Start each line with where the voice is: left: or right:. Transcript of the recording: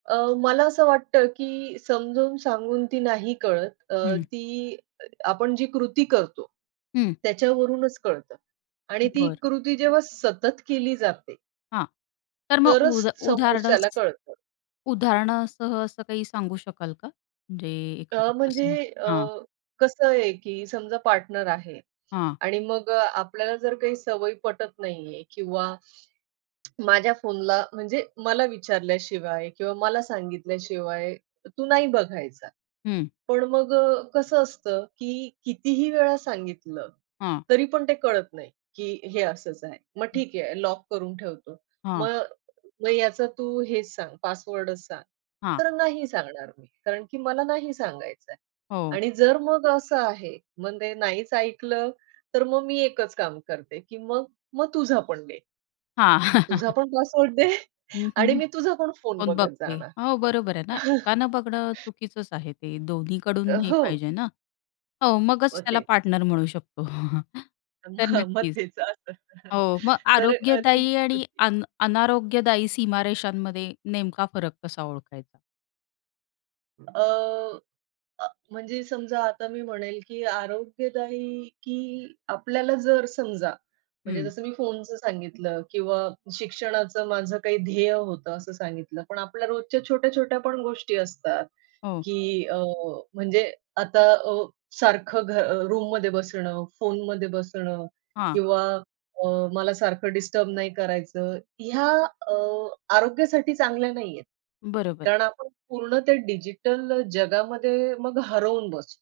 right: अ, मला असं वाटतं, की समजून, सांगून ती नाही कळत. अ,
left: हं.
right: ती अ आपण जी कृती करतो.
left: हं.
right: त्याच्यावरूनच कळतं. आणि ती
left: बरं.
right: कृती जेव्हा सतत केली जाते
left: हां. तर मग
right: तरच
left: उदा उदाहरण
right: समोरच्याला कळतं.
left: उदाहरणासह असं काही सांगू शकाल का? म्हणजे एखादा
right: अ, म्हणजे
left: प्रसंग
right: अ,
left: हां.
right: कसं आहे की समजा पार्टनर आहे
left: हां.
right: आणि मग अ, आपल्याला जर काही सवय पटत नाही आहे किंवा माझ्या फोनला म्हणजे मला विचारल्याशिवाय किंवा मला सांगितल्याशिवाय तू नाही बघायचा.
left: हं.
right: पण मग अ, कसं असतं, की कितीही वेळा सांगितलं,
left: हां.
right: तरी पण ते कळत नाही, की हे असंच आहे. मग
left: हं.
right: ठीक आहे लॉक करून ठेवतो.
left: हां.
right: मग, मग याचा तू हेच सांग, पासवर्डच सांग.
left: हां.
right: तर नाही सांगणार मी. कारण की मला नाही सांगायच आहे.
left: हो.
right: आणि जर मग असं आहे, मग ते नाहीच ऐकलं, तर मग मी एकच काम करते की मग, मग तुझा पण दे.
left: हां.
right: तुझा पण पासवर्ड दे आणि
left: [unintelligible]
right: मी तुझा पण फोन
left: फोन
right: बघत
left: बघते.
right: जाणार.
left: हो बरोबर आहे ना, एकानं बघणं चुकीचंच आहे ते, दोन्ही कडून
right: अ,
left: हे
right: हो.
left: पाहिजे ना. हो मगच
right: मग
left: त्याला
right: तेच.
left: पार्टनर म्हणू शकतो.
right: अ,
left: तर
right: हं.मग
left: नक्कीच.
right: तेच असतं.
left: हो, मग
right: तर अ, ती
left: आरोग्यदायी आणि
right: कृती
left: अन अनारोग्यदायी सीमारेषांमध्ये नेमका फरक कसा ओळखायचा?
right: अ, अ, म्हणजे समजा आता मी म्हणेल, की आरोग्यदायी की आपल्याला जर समजा, म्हणजे
left: हं.
right: जसं मी फोनचं सांगितलं किंवा शिक्षणाचं माझं काही ध्येय होतं असं सांगितलं. पण आपल्या रोजच्या छोट्या-छोट्या पण गोष्टी असतात.
left: हो.
right: की अ, म्हणजे आता अ, सारखं घ अ, रूममध्ये बसणं, फोनमध्ये बसणं
left: हां.
right: किंवा अ, मला सारखं डिस्टर्ब नाही करायचं, ह्या अ, आरोग्यासाठी चांगल्या नाहीयेत.
left: बरोबर.
right: कारण आपण पूर्ण ते डिजिटल जगामध्ये मग हरवून बसतो.